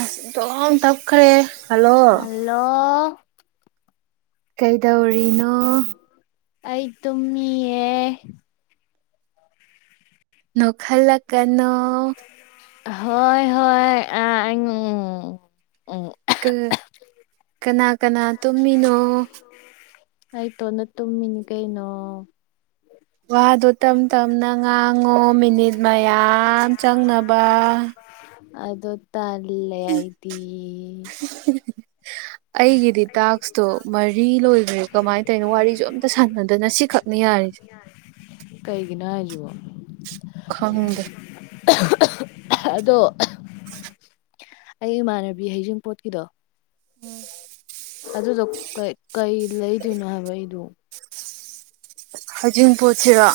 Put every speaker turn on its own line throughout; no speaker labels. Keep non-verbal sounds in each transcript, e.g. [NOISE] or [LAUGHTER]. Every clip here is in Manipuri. ꯑꯁ ꯏꯟꯊꯣꯛꯇꯞꯈ꯭ꯔꯦ ꯍꯜꯂꯣ
ꯍꯜꯂꯣ
ꯀꯩꯗꯧꯔꯤꯅꯣ
ꯑꯩ ꯇꯨꯝꯃꯤꯌꯦ
ꯅꯣꯛꯍꯜꯂꯛ ꯀꯅꯣ
ꯍꯣꯏ ꯍꯣꯏ ꯑꯥ ꯎꯝ
ꯀ ꯀꯅꯥ ꯀꯅꯥ ꯇꯨꯝꯃꯤꯅꯣ
ꯑꯩ ꯇꯣꯟꯗ ꯇꯨꯝꯃꯤꯅꯤ ꯀꯩꯅꯣ
ꯋꯥꯗꯣ ꯇꯝ ꯇꯝꯅ ꯉꯥꯡꯉꯣ ꯃꯤꯅꯤꯠ ꯃꯌꯥꯝ ꯆꯪꯅꯕ
ꯑꯗꯣ ꯇꯜꯂꯦ ꯑꯩꯗꯤ
ꯑꯩꯒꯤꯗꯤ ꯇꯥꯛꯁꯇꯣ ꯃꯔꯤ ꯂꯣꯏꯈ꯭ꯔꯦ ꯀꯃꯥꯏꯅ ꯇꯧꯔꯤꯅꯣ ꯋꯥꯔꯤꯁꯨ ꯑꯝꯇ ꯁꯥꯟꯅꯗꯅ ꯁꯤꯈꯛꯅꯤ ꯌꯥꯔꯤꯁꯦ
ꯀꯩꯒꯤꯅꯣ ꯍꯥꯏꯁꯤꯕꯣ
ꯈꯪꯗꯦ
ꯑꯗꯣ ꯑꯩ ꯏꯃꯥꯟꯅꯕꯤ ꯍꯩꯖꯤꯡꯄꯣꯠꯀꯤꯗꯣ ꯑꯗꯨꯗꯣ ꯀꯩ ꯀꯩ ꯂꯩꯗꯣꯏꯅꯣ ꯍꯥꯏꯕ ꯑꯩꯗꯣ
ꯍꯩꯖꯤꯡꯄꯣꯠꯁꯤꯔꯣ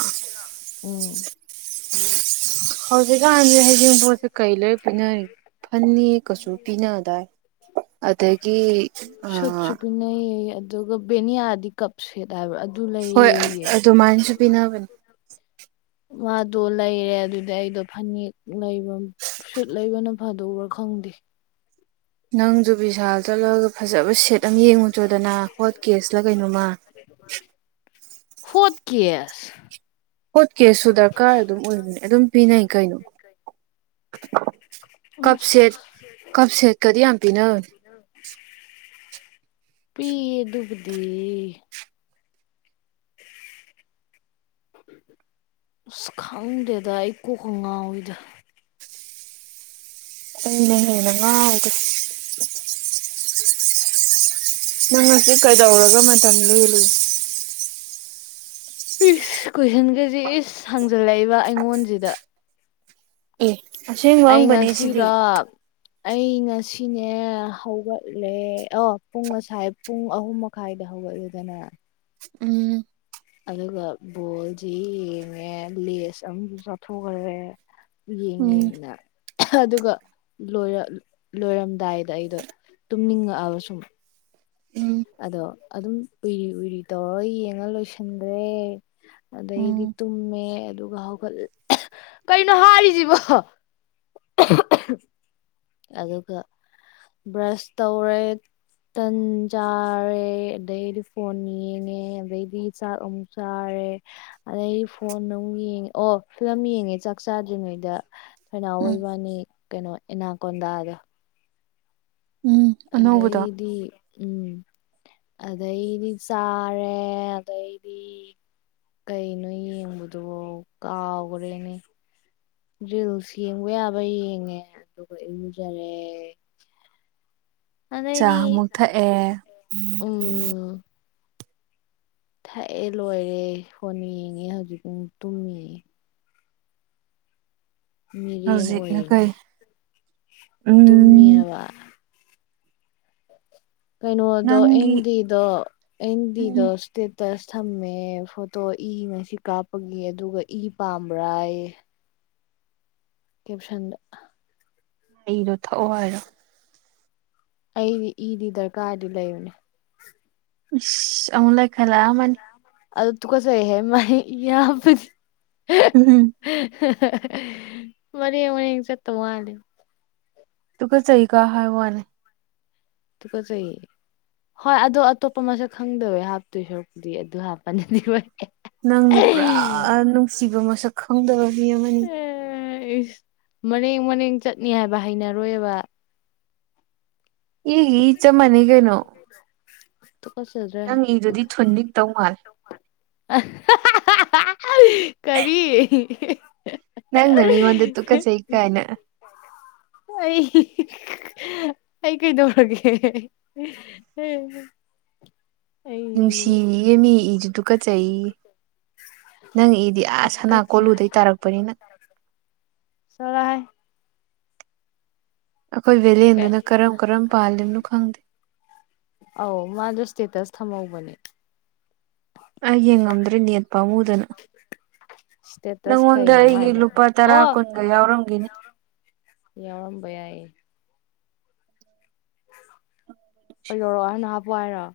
ꯎꯝ
[INAUDIBLE] ꯍꯧꯖꯤꯛꯀꯥꯟꯁꯦ ꯍꯩꯖꯤꯡꯄꯣꯠꯁꯦ ꯀꯩ ꯂꯩꯔ ꯄꯤꯅꯔꯤꯒꯦ ꯐꯥꯅꯦꯛ ꯀꯁꯨꯄꯤꯅꯗꯥꯏ ꯑꯗꯒꯤ ꯑꯥ
ꯁꯨꯠꯁꯨ ꯄꯤꯅꯩꯌꯦ ꯑꯗꯨꯒ ꯚꯦꯅꯤꯌꯥꯗꯤ ꯀꯞ ꯁꯦꯠ ꯍꯥꯏꯕꯔ
ꯍꯣꯏ ꯑꯗꯨ ꯃꯥꯏꯅꯁꯨ ꯄꯤꯅꯕꯅꯦ
ꯃꯥꯗꯣ ꯂꯩꯔꯦ ꯑꯗꯨꯗꯩꯗꯣ ꯐꯥꯅꯦꯛ ꯂꯩꯕ ꯁꯨꯠ ꯂꯩꯕꯅ ꯐꯗꯧꯕ꯭ꯔꯥ ꯈꯪꯗꯦ
ꯅꯪꯁꯨ ꯕꯤꯁꯥꯜ ꯆꯠꯂꯒ ꯐꯖꯕ ꯁꯤꯠ ꯈꯤꯇꯪ ꯌꯦꯡꯉꯨ ꯆꯣꯗꯅ ꯍꯣꯠ ꯀꯦꯁꯂ ꯀꯩꯅꯣꯃ
ꯍꯣꯠ ꯀꯦꯁ
ꯍꯣꯠ ꯀꯦꯁꯁꯨ ꯗꯔꯀꯥꯔ ꯑꯗꯨꯝ ꯑꯣꯏꯕꯅꯦ ꯑꯗꯨꯝ ꯄꯤꯅꯩ ꯀꯩꯅꯣ ꯀꯞ
ꯑꯁ
ꯁꯦꯠ ꯀꯞ ꯁꯦꯠꯀꯗꯤ ꯌꯥꯝ ꯄꯤꯅꯕꯅꯤ
ꯄꯤꯑ ꯗꯨꯕꯨꯗꯤ ꯑꯁ ꯈꯪꯗꯦꯗ ꯑꯩ ꯀꯣꯛꯀ ꯉꯥꯎꯏꯗ
ꯑꯩꯅ ꯍꯦꯅ ꯉꯥꯎꯈꯔꯦ [INAUDIBLE] [UNINTELLIGIBLE] ꯀꯩꯗꯧꯔꯒ ꯃꯇꯝ ꯂꯦꯜꯂꯤ [INAUDIBLE]
ꯄꯤꯁ ꯀꯣꯏꯁꯟꯒꯁꯤ ꯏꯁ ꯍꯥꯡꯖꯜꯂꯛꯏꯕ ꯑꯩꯉꯣꯟꯁꯤꯗ
ꯑꯦ ꯑꯁꯦꯡ
ꯑꯩ
ꯍꯪꯡꯕꯅꯦ ꯁꯤꯗꯤ
ꯉꯁꯤꯔꯣ ꯑꯩ ꯉꯁꯤꯅꯦ ꯍꯧꯒꯠꯂꯦ ꯑꯣ ꯄꯨꯡ ꯉꯁꯥꯏ ꯄꯨꯡ ꯑꯍꯨꯝ ꯃꯈꯥꯏꯗ ꯍꯧꯒꯠꯂꯦꯗꯅ
ꯎꯝ
ꯑꯗꯨꯒ ꯕꯣꯜꯁꯤ ꯌꯦꯡꯉꯦ ꯂꯦꯁ ꯑꯃꯨꯛ ꯆꯥꯊꯣꯛꯈ꯭ꯔꯦ ꯌꯦꯡ
ꯎꯝ
ꯌꯦꯡꯅ ꯑꯗꯨꯒ ꯂꯣꯏꯔꯝꯗꯥꯏꯗ ꯑꯩꯗꯣ ꯇꯨꯝꯅꯤꯡꯉꯛꯑꯕ ꯁꯨꯝ
ꯎꯝ
ꯑꯗꯣ ꯑꯗꯨꯝ ꯎꯏꯔꯤ ꯎꯏꯔꯤ ꯇꯧꯔꯒ ꯌꯦꯡꯉ ꯂꯣꯏꯁꯤꯟꯈ꯭ꯔꯦ
ꯎꯝ
ꯑꯗꯩꯗꯤ ꯇꯨꯝꯃꯦ ꯑꯗꯨꯒ ꯍꯧꯒꯠ ꯀꯅꯣ ꯍꯥꯏꯔꯤꯁꯤꯕꯣ ꯑꯗꯨꯒ ꯕ꯭ꯔꯁ ꯇꯧꯔꯦ ꯇꯟ ꯆꯥꯔꯦ ꯑꯗꯩꯗꯤ ꯐꯣꯟ ꯌꯦꯡꯉꯦ ꯑꯗꯩꯗꯤ ꯆꯥꯛ ꯑꯃꯨꯛ ꯆꯥꯔꯦ ꯑꯗꯩꯗꯤ ꯐꯣꯟ ꯑꯃꯨꯛ ꯌꯦꯡꯉꯦ ꯑꯣ ꯐꯤꯂꯝ ꯌꯦꯡꯑꯦ ꯆꯥꯛ ꯆꯥꯗꯔꯤ ꯉꯩꯗ ꯑꯈꯣꯏꯅꯥꯎ
ꯎꯝ
ꯏꯕꯥꯅꯤ ꯀꯩꯅꯣ ꯑꯦꯅꯥꯀꯣꯟꯗꯥꯗꯣ
ꯎꯝ ꯑꯅꯧꯕꯗꯣ
ꯑꯗ꯭ꯩꯗꯤ ꯎꯝ ꯑꯗꯩꯗꯤ ꯆꯥꯔꯦ ꯑꯗꯩꯗꯤ ꯀꯩꯅꯣ ꯌꯦꯡꯕꯗꯣ ꯀꯥꯎꯈ꯭ꯔꯦꯅꯦ ꯔꯤꯜꯁ ꯌꯦꯡꯕ ꯌꯥꯕ ꯌꯦꯡꯉꯦ ꯑꯗꯨꯒ ꯏꯔꯨꯖꯔꯦ
ꯆꯥ
ꯑꯗꯩꯗꯤ
ꯑꯃꯨꯛ ꯊꯛꯑꯦ
ꯎꯝ ꯊꯛꯑꯦ ꯂꯣꯏꯔꯦ ꯐꯣꯟ ꯌꯦꯡꯉꯦ ꯍꯧꯖꯤꯛ ꯇꯨꯝꯃꯤ ꯃꯤꯔꯦꯝ
ꯍꯧꯖꯤꯛꯅ
ꯑꯣꯏꯔꯤꯅꯦ
ꯀꯩ
ꯇꯨꯃꯤ
ꯎꯝ
ꯍꯥꯏꯕ ꯀꯩꯅꯣꯗꯣ
ꯅꯪꯒꯤ
ꯑꯟꯗꯤꯗꯣ
ꯎꯝ
ꯑꯟꯗꯤꯗꯣ ꯁꯇꯦꯇꯁ ꯊꯝꯃꯦ ꯐꯣꯇꯣ ꯏ ꯉꯁꯤ ꯀꯥꯞꯄꯒꯤ ꯑꯗꯨꯒ ꯏ ꯄꯥꯝꯕ꯭ꯔꯥꯥꯌꯦ ꯀꯦꯞꯁꯟꯗ
ꯑꯩꯔꯣ ꯊꯛꯑꯣ ꯍꯥꯏꯔꯣ
ꯑꯩꯗꯤ ꯏꯗꯤ ꯗꯔꯀꯥꯔꯗꯤ ꯂꯩꯕꯅꯦ
ꯏꯁ ꯑꯃꯨꯛ ꯂꯩꯈꯠꯂꯑꯃꯅꯤ
ꯑꯗꯨ ꯇꯨꯒꯠꯆꯩ ꯍꯦ ꯃꯥ ꯌꯥ ꯍꯥꯞꯄꯗꯤ
ꯎꯝ
ꯍꯛ ꯃꯔꯦ ꯃꯔꯦ ꯆꯠꯇꯧ ꯃꯥꯂꯤ
ꯇꯨꯀꯠꯆꯩ ꯀ ꯍꯥꯏ ꯋꯥꯅꯦ
ꯇꯨꯀꯠꯆꯌꯦ ꯍꯣꯏ ꯑꯗꯣ ꯑꯇꯣꯞꯄ ꯃꯁꯛ ꯈꯪꯗꯕ ꯍꯥꯞꯇꯣꯏ ꯁꯔꯨꯛꯄꯨꯗꯤ ꯑꯗꯨ ꯍꯥꯞꯄꯅꯤꯗꯤ ꯐꯩ
ꯅꯪꯗꯤ ꯄꯨꯔꯥ ꯅꯨꯡꯁꯤꯕ ꯃꯁꯛ ꯈꯪꯗꯕ ꯃꯤ ꯑꯃꯅꯤ
ꯃꯅꯦꯡ ꯃꯅꯦꯡ ꯆꯠꯅꯤ ꯍꯥꯏꯕ ꯍꯩꯅꯔꯣꯏꯕ
ꯏꯒꯤ ꯏ ꯆꯞ ꯃꯥꯟꯅꯩ ꯀꯩꯅꯣ
[INAUDIBLE] ꯀꯁ
ꯅꯪ ꯏꯗꯨꯗꯤ ꯊꯨꯟꯅꯤꯛ ꯇꯧ ꯃꯥꯜꯂꯦ
[UNINTELLIGIBLE] ꯀꯔꯤ
ꯅꯪꯅ ꯃꯤꯉꯣꯟꯗ ꯇꯨꯀ ꯆꯩ ꯀꯥꯏꯅ
ꯑꯩ ꯑꯩ ꯀꯩꯗꯧꯔꯒꯦ [UNINTELLIGIBLE] ꯑꯩꯗꯤ
ꯅꯨꯡꯁꯤꯃꯤ [INAUDIBLE] ꯑꯣ ꯆꯩꯩ [INAUDIBLE] ꯅꯪ ꯏꯗꯤ ꯑꯁ ꯁꯅꯥ
ꯇꯨꯀꯠꯆꯩ
ꯀꯣꯜꯂꯨꯗꯩ ꯇꯥꯔꯛꯄꯅꯤꯅ
ꯆꯠꯂꯣꯍꯦ
ꯑꯩꯈꯣꯏ ꯚꯦꯂꯦꯟꯗꯨꯅ ꯀꯔꯝ ꯀꯔꯝ ꯄꯥꯜꯂꯤꯕꯅꯣ ꯈꯪꯗꯦ
ꯊꯝꯍꯧꯕꯅꯤ
ꯑꯩ ꯌꯦꯡꯉꯝꯗ꯭ꯔꯦ ꯅꯦꯠ ꯄꯥꯝꯃꯨꯗꯅ
ꯏꯁꯇꯦꯇꯁ
ꯅꯪꯉꯣꯟꯗ
ꯀꯩꯩꯅꯣ
ꯑꯩꯒꯤ
ꯃꯥꯏꯗꯣ
ꯂꯨꯄꯥ ꯇꯔꯥ
ꯑꯣ
ꯀꯨꯟꯒ ꯌꯥꯎꯔꯝꯒꯤꯅꯤ
ꯌꯥꯎꯔꯝꯕ ꯌꯥꯏꯌꯦ ꯌꯧꯔꯛꯑꯣ ꯍꯥꯏꯅꯣ ꯍꯥꯞꯄꯛ ꯑꯣ ꯍꯥꯏꯔꯣ [UNINTELLIGIBLE]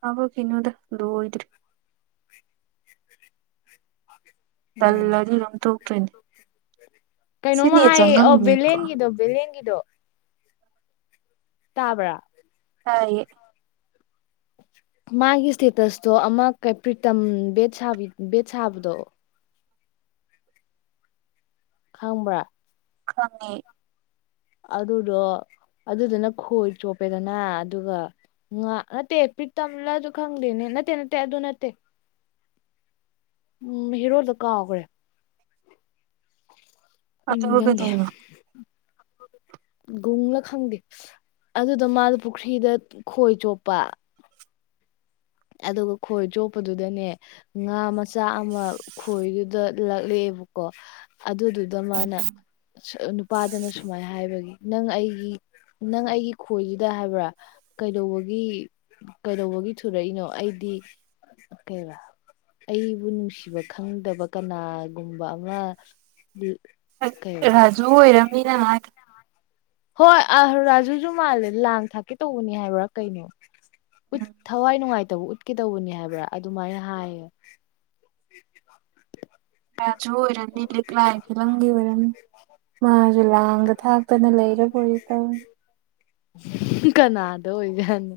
ꯀꯥꯄꯛ ꯈꯤꯅꯨꯗ ꯂꯣꯏꯗ꯭ꯔꯤ ꯇꯜꯂꯗꯤ ꯑꯗꯨꯝ ꯇꯣꯛꯇꯣꯏꯅꯤ
ꯎ
ꯁꯤ
ꯀꯩꯅꯣꯝꯃ
ꯅꯦꯠ
ꯍꯥꯏꯌꯦ ꯑꯣ
ꯆꯪꯉꯝꯅꯤꯀꯣ
ꯚꯦꯂꯦꯟꯒꯤꯗꯣ ꯚꯦꯂꯦꯟꯒꯤꯗꯣ ꯇꯥꯕ꯭ꯔꯥ
ꯇꯥꯏꯌꯦ
ꯃꯥꯒꯤ ꯏꯁꯇꯦꯇꯁꯇꯣ ꯑꯃ ꯄ꯭ꯔꯤꯇꯝ ꯕꯦꯠ ꯁꯥ ꯕꯦꯠ ꯁꯥꯕꯗꯣ ꯈꯪꯕ꯭ꯔꯥ
ꯈꯪꯉꯤ
ꯑꯗꯨꯗꯣ ꯑꯗꯨꯗꯨꯅ ꯈꯣꯏ ꯆꯣꯞꯄꯦꯗꯅ ꯑꯗꯨꯒ ꯉꯥ ꯅꯠꯇꯦ ꯄꯔꯤꯇꯝ ꯂꯁꯨ ꯈꯪꯗꯦꯅꯦ ꯅꯠꯇꯦ ꯅꯠꯇꯦ ꯑꯗꯣ ꯅꯠꯇꯦ ꯎꯝ ꯍꯦꯔꯣꯗꯣ ꯀꯣꯎꯈꯔꯦ ꯑꯩ
ꯑꯗ
ꯅꯤꯡꯁꯤꯡꯒꯦ
ꯍꯒꯗꯩꯅ [UNINTELLIGIBLE]
ꯒꯨꯡꯂ ꯈꯪꯗꯦ ꯑꯗꯨꯗ ꯃꯥꯗꯣ ꯄꯨꯈ꯭ꯔꯤꯗ ꯈꯣꯏ ꯆꯣꯞꯄ ꯑꯗꯨꯒ ꯈꯣꯏ ꯆꯣꯛꯞꯄꯗꯨꯗꯅꯦ ꯉꯥ ꯃꯆꯥ ꯑꯃ ꯈꯣꯏꯗꯨꯗ ꯂꯛꯂꯛꯑꯦꯕꯀꯣ ꯑꯗꯨꯗꯨꯗꯣ ꯃꯥꯅ ꯅꯨꯄꯥꯗꯅ ꯁꯨꯃꯥꯏꯅ ꯍꯥꯏꯕꯒꯤ ꯅꯪ ꯑꯩꯒꯤ ꯅꯪ ꯑꯩꯒꯤ ꯈꯣꯏꯗꯨꯗ ꯍꯥꯏꯕ꯭ꯔꯥ ꯀꯩꯗꯧꯕꯒꯤ ꯀꯩꯗꯧꯕꯒꯤ ꯊꯨꯔꯛꯏꯅꯣ ꯑꯩꯗꯤ ꯀꯩꯕ ꯑꯩꯕꯨ ꯅꯨꯡꯁꯤꯕ ꯈꯪꯗꯕ ꯀꯅꯥꯒꯨꯝꯕ ꯑꯃ ꯀꯩꯕ
ꯔꯥꯖꯨ ꯑꯣꯏꯔꯝꯅꯤ ꯅꯪ ꯍꯥꯏꯗꯣ
ꯍꯣꯏ ꯑ ꯔꯥꯖꯨꯁꯨ ꯃꯥꯜꯂꯦ ꯂꯥꯡ ꯊꯥꯛꯀꯦ ꯇꯧꯕꯅꯦ ꯍꯥꯏꯕ꯭ꯔꯥ ꯀꯩꯅꯣ ꯎ
ꯎꯝ
ꯊꯋꯥꯏ ꯅꯨꯡꯉꯥꯏꯇ ꯕꯨ ꯎꯠꯀꯦ ꯇꯧꯕꯅꯤ ꯍꯥꯏꯕ꯭ꯔꯥ ꯑꯗꯨꯃꯥꯏꯅ ꯍꯥꯏꯌꯦ
ꯑ [INAUDIBLE] ꯨꯆꯣꯏꯔꯕꯤ ꯂꯤꯛꯂꯥꯏ ꯐꯤꯂꯝꯒꯤ ꯑꯣꯏꯔꯝꯅꯤ ꯃꯥꯁꯨ ꯂꯥꯡꯗ ꯊꯥꯛꯇꯅ ꯂꯩꯔꯕꯣꯏ ꯇꯧꯔꯤ
ꯀꯅꯥꯗꯥ ꯑꯣꯏꯖꯅꯣ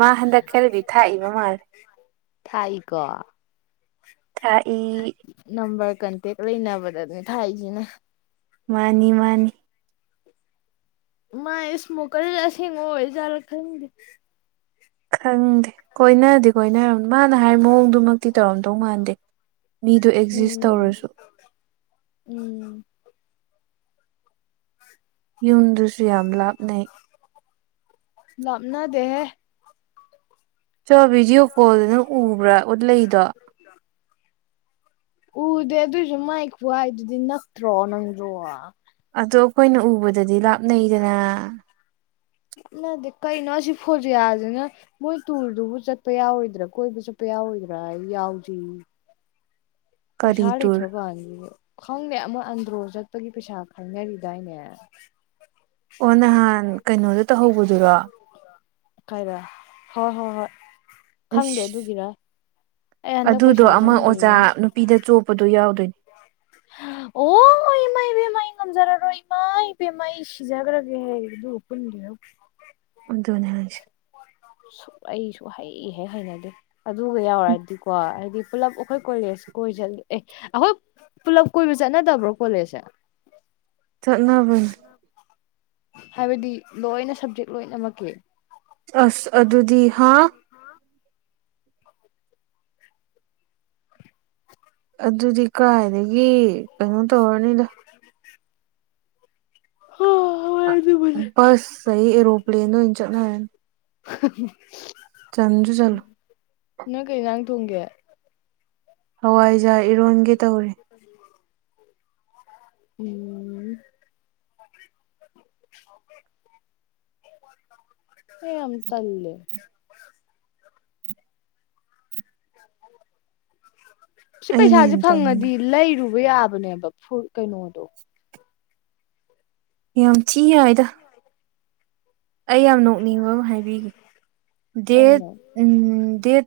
ꯃꯥ ꯍꯟꯗꯛ ꯈꯔꯗꯤ ꯊꯥꯛꯏꯕ ꯃꯥꯜꯂꯦ
ꯊꯥꯛꯏꯀꯣ
ꯊꯥꯛꯏ
ꯀꯟꯇꯦꯛ ꯂꯩꯅꯕꯗꯅꯤ ꯊꯥꯛꯏꯁꯤꯅꯥ
ꯃꯥꯅꯤ ꯃꯥꯅꯤ
ꯃꯥꯥꯏ ꯏꯁꯃꯣꯀꯔ ꯑꯁꯦꯡꯕ ꯑꯣꯏꯖꯥꯠꯂ ꯈꯪꯗꯦ
ꯈꯪꯗꯦ ꯀꯣꯏꯅꯗꯤ ꯀꯣꯏꯅꯔꯝ ꯃꯥꯅ ꯍꯥꯏꯔꯤ ꯃꯑꯣꯡꯗꯨꯃꯛꯇꯤ ꯇꯧꯔꯝꯗꯧ ꯃꯥꯟꯗꯦ ꯃꯤꯗꯨ ꯑꯦꯛꯖꯤꯁ
ꯎꯝ
ꯇꯧꯔꯁꯨ
ꯎꯝ
ꯌꯨꯝꯗꯨꯁꯨ ꯌꯥꯝ ꯂꯥꯞ ꯅꯩ
ꯂꯥꯞꯅꯗꯦꯍꯦ
ꯆꯣ ꯚꯤꯗꯤꯑꯣ ꯀꯣꯜꯗꯨ ꯅꯪ ꯎꯕ꯭ꯔꯥ ꯎꯠꯂꯛꯏꯗꯣ
ꯎꯗꯦ ꯑꯗꯨꯏꯁꯨ ꯃꯥꯏ ꯈꯨ ꯍꯥꯏꯗꯨꯗꯤ ꯅꯛꯇ꯭ꯔꯣ ꯅꯪꯖꯨ
ꯑꯗꯣ ꯑꯩꯈꯣꯏꯅ ꯎꯕꯗꯗꯤ ꯂꯥꯞꯅꯩꯗꯅ
ꯅꯠꯇꯦ ꯀꯩꯅꯣ ꯁꯤ ꯐꯣꯖꯤꯌꯥꯁꯤꯅ ꯃꯣꯏ ꯇꯨꯔꯗꯨꯕꯨ ꯆꯠꯄ ꯌꯥꯎꯔꯣꯏꯗ꯭ꯔꯥ ꯀꯣꯏꯕ ꯆꯠꯄ ꯌꯥꯎꯔꯣꯏꯗ꯭ꯔꯥ ꯌꯦ ꯌꯥꯎꯖꯦꯌꯦ
ꯀꯔꯤ
ꯄꯩꯁꯥ
ꯇꯨꯔ
ꯂꯩꯇ꯭ꯔꯀꯥꯟꯁꯤꯗ ꯈꯪꯗꯦ ꯑ ꯃꯣꯢ ꯑꯟꯗ꯭ꯔꯣ ꯆꯠꯄꯒꯤ ꯄꯩꯁꯥ ꯈꯥꯢꯅꯔꯤꯗꯥꯏꯅꯦ
ꯑꯣ ꯅꯍꯥꯟ ꯀꯩꯅꯣꯗ ꯇꯧꯍꯧꯕꯗꯨꯔꯣ
ꯀꯥꯏꯗ ꯍꯣ ꯍꯣ ꯍꯣꯏ ꯈꯪꯗꯦ
ꯑꯁ
ꯑꯗꯨꯒꯤꯔ ꯑꯩ ꯍꯟꯗꯛ
ꯑꯗꯨꯗꯣ
ꯄꯩꯁꯥ
ꯑꯃ ꯑꯣꯖꯥ
ꯆꯪꯗ꯭ꯔꯤꯅꯦ
ꯅꯨꯄꯤꯗ ꯆꯣꯄꯗꯣ ꯌꯥꯎ ꯌꯧꯗꯣꯢꯅꯤ
ꯑꯣ ꯏꯃꯥ ꯏꯕꯦꯝꯃꯥ ꯑꯩ ꯉꯝꯖꯔꯔꯣꯏ ꯏꯃꯥ ꯏꯕꯦꯝꯃꯥ ꯁꯤꯖꯈ꯭ꯔꯒꯦ ꯍꯥꯏ ꯑꯗꯨ ꯄꯨꯟꯗꯣꯢ ꯁꯔꯨꯛ
ꯑꯗꯨꯅꯤ ꯍꯥꯢꯁꯤ
ꯁꯨꯛ ꯑꯩ ꯁꯨꯛꯍꯩ ꯍꯦꯛ ꯍꯩꯅꯗꯦ ꯑꯗꯨꯒ ꯌꯥꯎꯔꯗꯤꯀꯣ ꯑꯩꯗꯤ ꯄꯨꯂꯞ ꯑꯩꯈꯣꯏ ꯀꯣꯂꯦꯖ ꯀꯣꯏ ꯆꯠ ꯑꯦ ꯑꯩꯈꯣꯏ ꯄꯨꯂꯞ ꯀꯣꯏꯕ ꯆꯠꯅꯗꯕ꯭ꯔꯣ ꯀꯣꯂꯦꯖꯁꯦ
ꯆꯠꯅꯕꯟ
ꯍꯥꯏꯕꯗꯤ ꯂꯣꯏꯅ ꯁꯕꯖꯦꯛ ꯂꯣꯏꯅꯃꯛꯀꯤ
ꯑꯁ ꯑꯗꯨꯗꯤ ꯍꯥ ꯑꯗꯨꯗꯤ ꯀꯥꯏꯗꯒꯤ ꯀꯩꯅꯣ ꯇꯧꯔꯅꯤꯗꯥ
ꯍ ꯍꯣꯏꯠ
ꯕꯁ ꯑꯌꯦ ꯑꯦꯔꯣꯄ꯭ꯂꯦꯟꯗ ꯑꯣꯏꯅ ꯆꯠꯅꯔꯅꯤ
ꯍ ꯍꯪ
ꯆꯥꯟꯖꯨ ꯆꯂꯣ
ꯇꯨꯡꯒꯦ
ꯍꯋꯥꯏꯖꯥ ꯏꯔꯣꯟꯒꯦ ꯇꯧꯔꯤ
ꯎꯝ ꯑꯦ ꯌꯥꯝ ꯇꯂꯦ [INAUDIBLE] ꯁꯤ
ꯑꯩꯅ
ꯄꯩꯁꯥꯁꯦ
ꯍꯦꯟꯅ
ꯐꯪꯉꯗꯤ
ꯇꯟꯈ꯭ꯔꯦ
ꯂꯩꯔꯨ ꯌꯥꯕꯅꯦꯕ ꯐꯨ ꯀꯩꯅꯣꯗꯣ
ꯌꯥꯝ ꯊꯤ ꯌꯥꯏꯗ ꯑꯩ ꯌꯥꯝ ꯅꯣꯛꯅꯤꯡꯕ ꯑꯃ ꯍꯥꯏꯕꯤꯒꯦ ꯗꯦꯠ
ꯀꯩꯅꯣ
ꯎꯝ ꯗꯦꯠ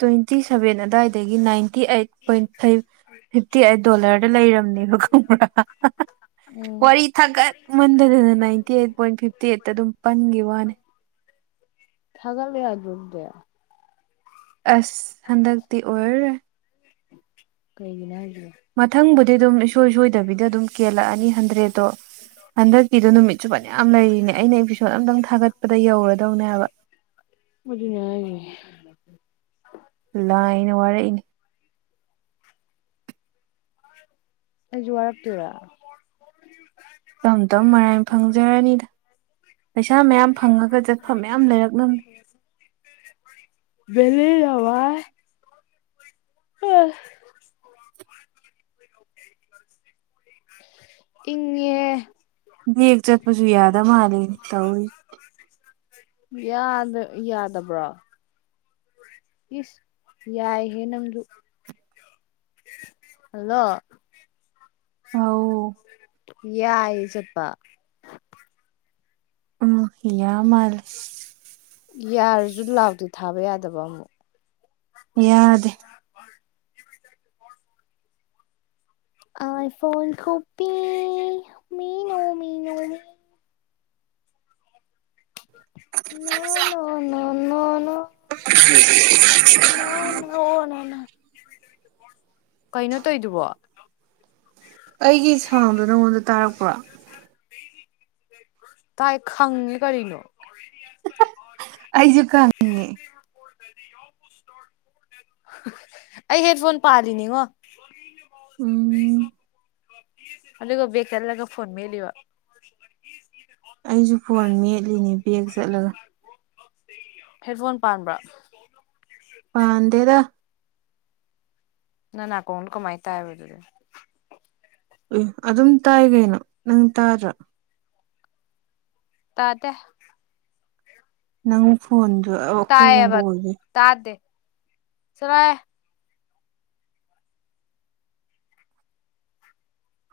ꯇ꯭ꯋꯦꯟꯇꯤ ꯁꯚꯦꯟ ꯑꯗꯨꯋꯥꯏꯗꯒꯤ ninety eight point five fifty eight ꯗꯣꯂꯔꯗ ꯂꯩꯔꯝꯅꯦꯕ ꯈꯪꯕ꯭ꯔ
ꯎꯝ
ꯋꯥꯔꯤ ꯊꯥꯒꯠꯃꯟꯗꯗꯅ ꯅꯥꯏꯟꯇꯤ ꯑꯩꯠ ꯄꯣꯏꯟ ꯐꯤꯞꯇꯤ ꯑꯩꯠꯇ ꯑꯗꯨꯝ ꯄꯟꯒꯤꯕ ꯋꯥꯅꯦ
ꯊꯒꯠꯂꯣ ꯌꯥꯗ꯭ꯔꯣ ꯑꯗꯨꯗꯤ
ꯑꯁ ꯍꯟꯗꯛꯇꯤ ꯑꯣꯏꯔꯔꯣꯏ
ꯀꯩꯒꯤꯅꯣ ꯍꯥꯏ
ꯃꯊꯪꯕꯨꯗꯤ ꯑꯗꯨꯝ ꯏꯁꯣꯏ ꯁꯣꯏꯗꯕꯤꯗ ꯑꯗꯨꯝ ꯀꯦꯜꯂꯛꯑꯅꯤ ꯍꯟꯗ꯭ꯔꯦꯠꯇꯣ ꯍꯟꯗꯛꯀꯤꯗꯣ ꯅꯨꯃꯤꯠ ꯆꯨꯞꯄꯅ ꯌꯥꯝ ꯂꯩꯔꯤꯅꯦ ꯑꯩꯅ ꯑꯦꯄꯤꯁꯣꯠ ꯑꯝꯇꯪ ꯊꯥꯒꯠꯄꯗ ꯌꯧꯔꯗꯧꯅꯦ ꯍꯥꯏꯕ
ꯑꯗꯨꯅꯦ ꯍꯥꯏꯁꯦ
ꯂꯥꯏꯅ ꯋꯥꯔꯛꯏꯅꯦ
ꯑꯩꯖꯨ ꯋꯥꯔꯛꯇꯣꯏꯔꯥ
ꯇꯞ ꯇꯞ ꯃꯔꯥꯏꯅ ꯐꯪꯖꯔꯅꯤꯗ ꯄꯩꯁꯥ ꯃꯌꯥꯝ ꯐꯪꯉꯒ ꯆꯠꯐꯝ ꯃꯌꯥꯝ ꯂꯩꯔꯛꯅꯝꯅꯤ
[UNINTELLIGIBLE] ꯏꯪꯉꯦ
ꯕꯦꯛ ꯆꯠꯄꯖꯨ ꯌꯥꯗ ꯃꯥꯜꯂꯤꯅꯦ ꯇꯧꯔꯤꯖꯦ
ꯌꯥꯗ ꯌꯥꯗꯕ꯭ꯔꯣ ꯏꯁ ꯌꯥꯏꯍꯦ ꯅꯪꯖꯨ ꯍꯜꯂꯣ
ꯑꯥꯎ
ꯌꯥꯏꯌꯦ ꯆꯠꯄꯥ
ꯎꯝ ꯌꯥꯃꯥꯂꯦ
ꯌꯥꯔꯖꯨ ꯂꯥꯎꯠ ꯇꯤ ꯊꯥꯕ ꯌꯥꯗꯕ ꯑꯃꯨꯛ
ꯌꯥꯗꯦ
ꯑꯥꯏꯐꯣꯟ ꯈꯨꯄꯤ ꯃꯤꯅꯣ ꯃꯤꯅꯣ ꯃꯤ [UNINTELLIGIBLE] [INAUDIBLE] ꯀꯩꯅꯣ ꯇꯧꯏꯗꯨꯕꯣ
ꯑꯩꯒꯤ ꯁꯥꯎꯟꯗꯣ ꯅꯪꯉꯣꯟꯗ ꯇꯥꯔꯛꯄ꯭ꯔꯣ
ꯇꯥꯏ ꯈꯪꯉꯦ ꯀꯔꯤꯅꯣ
ꯑꯩꯖꯨ ꯈꯪꯉꯦ
ꯑꯩ ꯍꯦꯠ ꯐꯣꯟ ꯄꯥꯂꯤꯅꯤꯉꯣ
ꯎꯝ
ꯑꯗꯨꯒ ꯕꯦꯛ ꯆꯠꯂꯒ ꯐꯣꯟ ꯃꯦꯠꯂꯤꯕꯥ
ꯑꯩꯁꯨ ꯐꯣꯟ ꯃꯦꯠꯂꯤꯅꯦ ꯕꯦꯛ ꯆꯠꯂꯒ
ꯍꯦꯠ ꯐꯣꯟ ꯄꯥꯟꯕ꯭ꯔꯣ
ꯄꯥꯟꯗꯦꯗ
ꯅꯅꯥꯀꯣꯡꯗꯣ ꯀꯃꯥꯏ ꯇꯥꯔꯤꯕ ꯑꯗꯨꯗꯤ
ꯑꯦ ꯑꯗꯨꯝ ꯇꯥꯏ ꯀꯩꯅꯣ ꯅꯪ ꯇꯥꯗ꯭ꯔꯥ
ꯇꯥꯗꯦ
ꯅꯪ ꯐꯣꯟ ꯄꯨꯡꯕꯣꯏꯅꯤ
ꯆꯔꯥꯍꯦ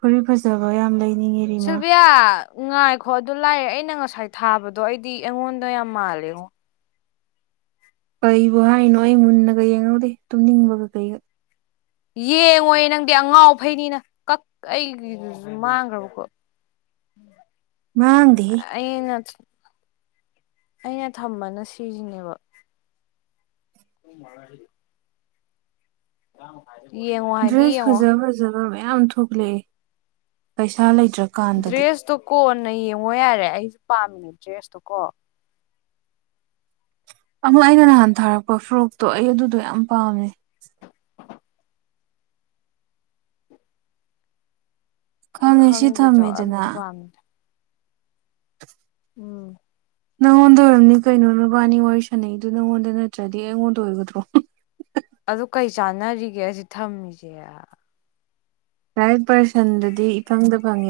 ꯐꯨꯔꯤꯠ ꯐꯖꯕ ꯌꯥꯝ ꯂꯩ
ꯁꯤꯜꯚꯤꯌꯥ ꯉꯥꯏꯈꯣ ꯑꯗꯨ ꯂꯥꯏꯔꯤ ꯑꯩꯅ ꯉꯁꯥꯏ ꯊꯥꯕꯗꯣ ꯑꯩꯗꯤ ꯑꯩꯉꯣꯟꯗ ꯌꯥꯝ ꯃꯥꯜꯂꯦꯉꯣ
ꯀꯩꯕꯨ ꯍꯥꯏꯅꯣ ꯑꯩ ꯃꯨꯟꯅꯒ ꯌꯦꯡꯍꯧꯗꯦ ꯇꯨꯝꯅꯤꯡꯕꯒ ꯀꯩꯒ
ꯌꯦꯡꯉꯣꯏ ꯅꯪꯗꯤ ꯑꯉꯥꯎ ꯑꯐꯩꯅꯤꯅ ꯀꯛ ꯑꯩꯒꯤꯗꯨꯁꯨ ꯃꯥꯡꯈ꯭ꯔꯕꯀꯣ
ꯃꯥꯡꯗꯦꯍꯦ
ꯑꯩꯅ ꯑꯩꯅ ꯊꯝꯕꯅ ꯁꯤꯁꯤꯅꯦꯕ [UNINTELLIGIBLE] ꯉꯥꯡꯉꯨ ꯍꯥꯢꯔꯤ
ꯗ꯭ꯔꯦꯁ ꯐꯖ ꯐꯖꯥꯕ ꯃꯌꯥ ꯌꯥꯝ ꯊꯣꯛꯂꯛꯑꯦ ꯄꯩꯁꯥ ꯂꯩ
ꯗ꯭ꯔꯦꯁ ꯇꯣ ꯀꯣꯟ ꯅ ꯌꯦꯡꯉꯣ ꯌꯥꯔꯦ ꯑꯩꯁꯨ ꯄꯥꯝꯃꯤꯅꯦ ꯗ꯭ꯔꯦꯁꯇꯣ ꯀꯣ
ꯑꯃꯨ ꯑꯩꯅ ꯅꯍꯥꯟ ꯊꯥꯔꯛꯄ ꯐ꯭ꯔꯣꯛꯇꯣ ꯑꯩ ꯑꯗꯨꯗꯣ ꯌꯥꯝ ꯄꯥꯝꯃꯦ
ꯑꯩ
ꯈꯪꯉꯦ ꯁꯤ
ꯈꯪꯗꯦꯗꯣ
ꯊꯝꯃꯦꯗꯅ
ꯑꯝꯇ ꯄꯥꯝꯃꯤꯅꯦ
[INAUDIBLE]
ꯎꯝ
ꯅꯪꯉꯣꯟꯗ ꯑꯣꯏꯔꯝꯅꯤ ꯀꯩꯅꯣ ꯅꯕꯥꯟꯅꯤ ꯋꯥꯔꯤ ꯁꯥꯟꯅꯩꯗ ꯅꯪꯉꯣꯟꯗ ꯅꯠꯇ꯭ꯔꯗꯤ ꯑꯩꯉꯣꯟꯗ ꯑꯣꯏꯒꯗ꯭ꯔꯣ
ꯑꯗꯨ ꯀꯩ ꯆꯥꯟꯅꯔꯤꯒꯦ ꯑꯁꯤ ꯊꯝꯃꯤꯁꯦ
ꯔꯥꯏꯠ ꯄꯔꯁꯟꯗꯗꯤ ꯏꯐꯪꯗ ꯐꯪꯉꯦ